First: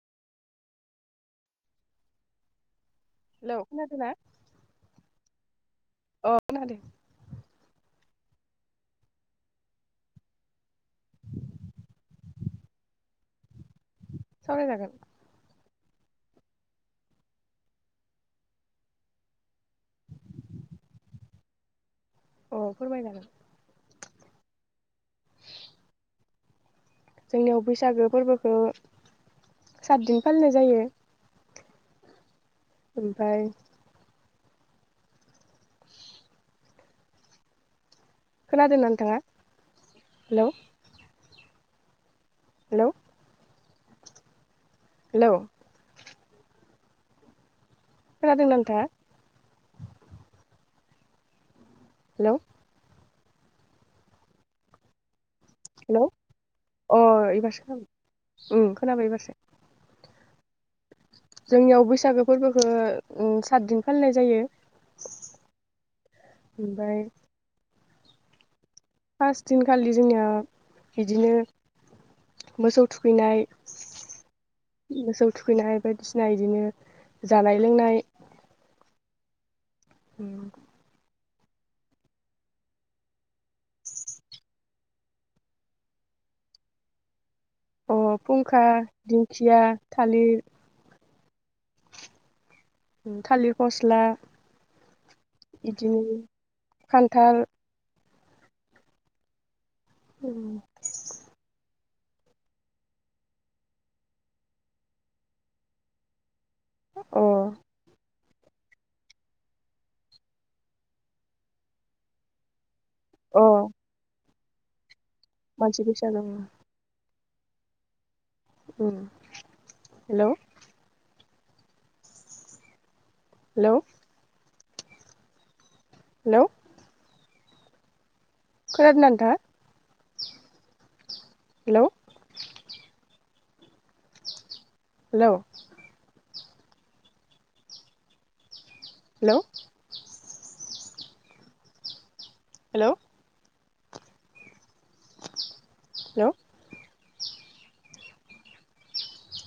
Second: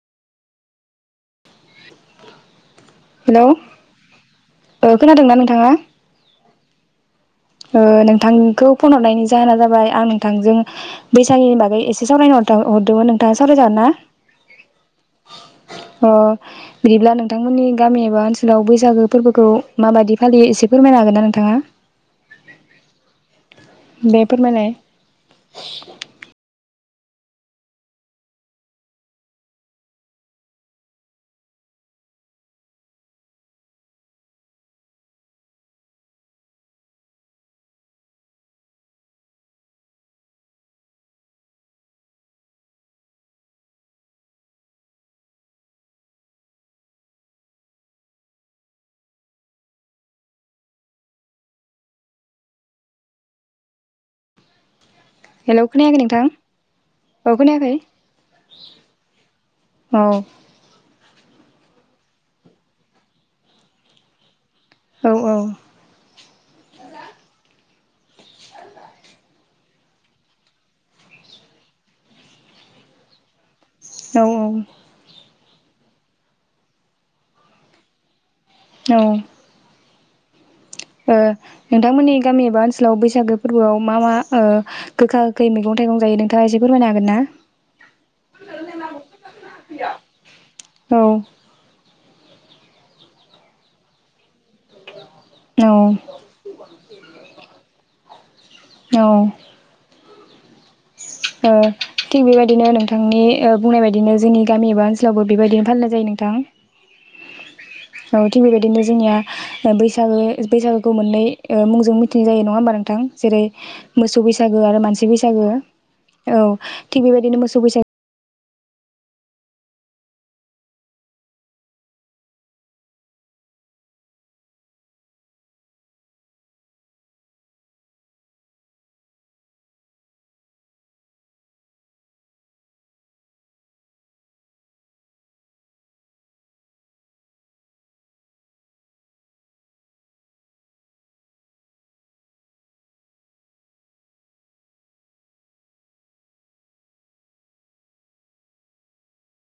Hello hello खोनादोंना? ओ खोनादोंना नोंथाङा? दों ओ नोंथांखौ फन हरनायनि जाहोना जाबाय आं नोंथांजों बैसागुनि बागै एसे सावरायनो हरदोंमोन नोंथाङा साव सावराय जागोनना? सावरायजागोन अ बिदिब्ला नोंथांमोननि गामि एबा ओनसोलाव बैसागो फोरबोखौ माबायदि फालियो एसे फोरमायनो हागोन ना नोंथाङा? अ फोरमाय जागोन। बेफोरमाने जोंनियाव बैसागो फोरबोखौ सातदिन फालिनाय जायो। ओमफ्राय खोनादोंना नोंथाङा हेल'। हेल' हेल' खोनादों ना नोंथाङा? हेल' हेलौ खोनायाखै हेल' नोंथां अ औ एबारासो खोनायाखै खोनाबाय उम खोनाबाय एबारसो। औ। जोंनियाव बैसागो फोरबोखौ सातदिन फालिनाय जायो। औ औ। ओमफ्राय फार्स्ट दिनखालि जोंनिया बिदिनो मोसौ थुखैनाय औ औ मोसौ थुखैनाय बायदिसिना इदिनो जानाय लोंनाय औ उम ओ नोंथांमोननि गामि एबा ओनसोलाव बैसागो फोरबोआव मा मा ओ गोखा गोखै मैगं थाइगं जायो नोंथाङा एसे फोरमायनो हागोन ना? अ फुंखा दिंखिया थालिर थालिर फस्ला इदिनो औ खान्थाल औ उम ओ थिग बेबायदिनो नोंथांनि ओ बुंनाय बायदिनो जोंनि गामि एबा ओनसोलावबो बेबायदिनो फालिनाय जायो नोंथां। अ औ थिग बेबायदिनो जोंनिया बैसागो बैसागोखौ मोननै मुंजों ओ मिथिनाय जायो नङा होमबा नों थां अ जेरै- मोसौ बैसा गो आरो मानसि बैसा सागो। मानसि बैसागो औ थिख बेबायदिनो मोसौ बैसागो ओम हेलौ हेलौ हेलौ खोनादोंना नोंथांआ hello hello hello hello hello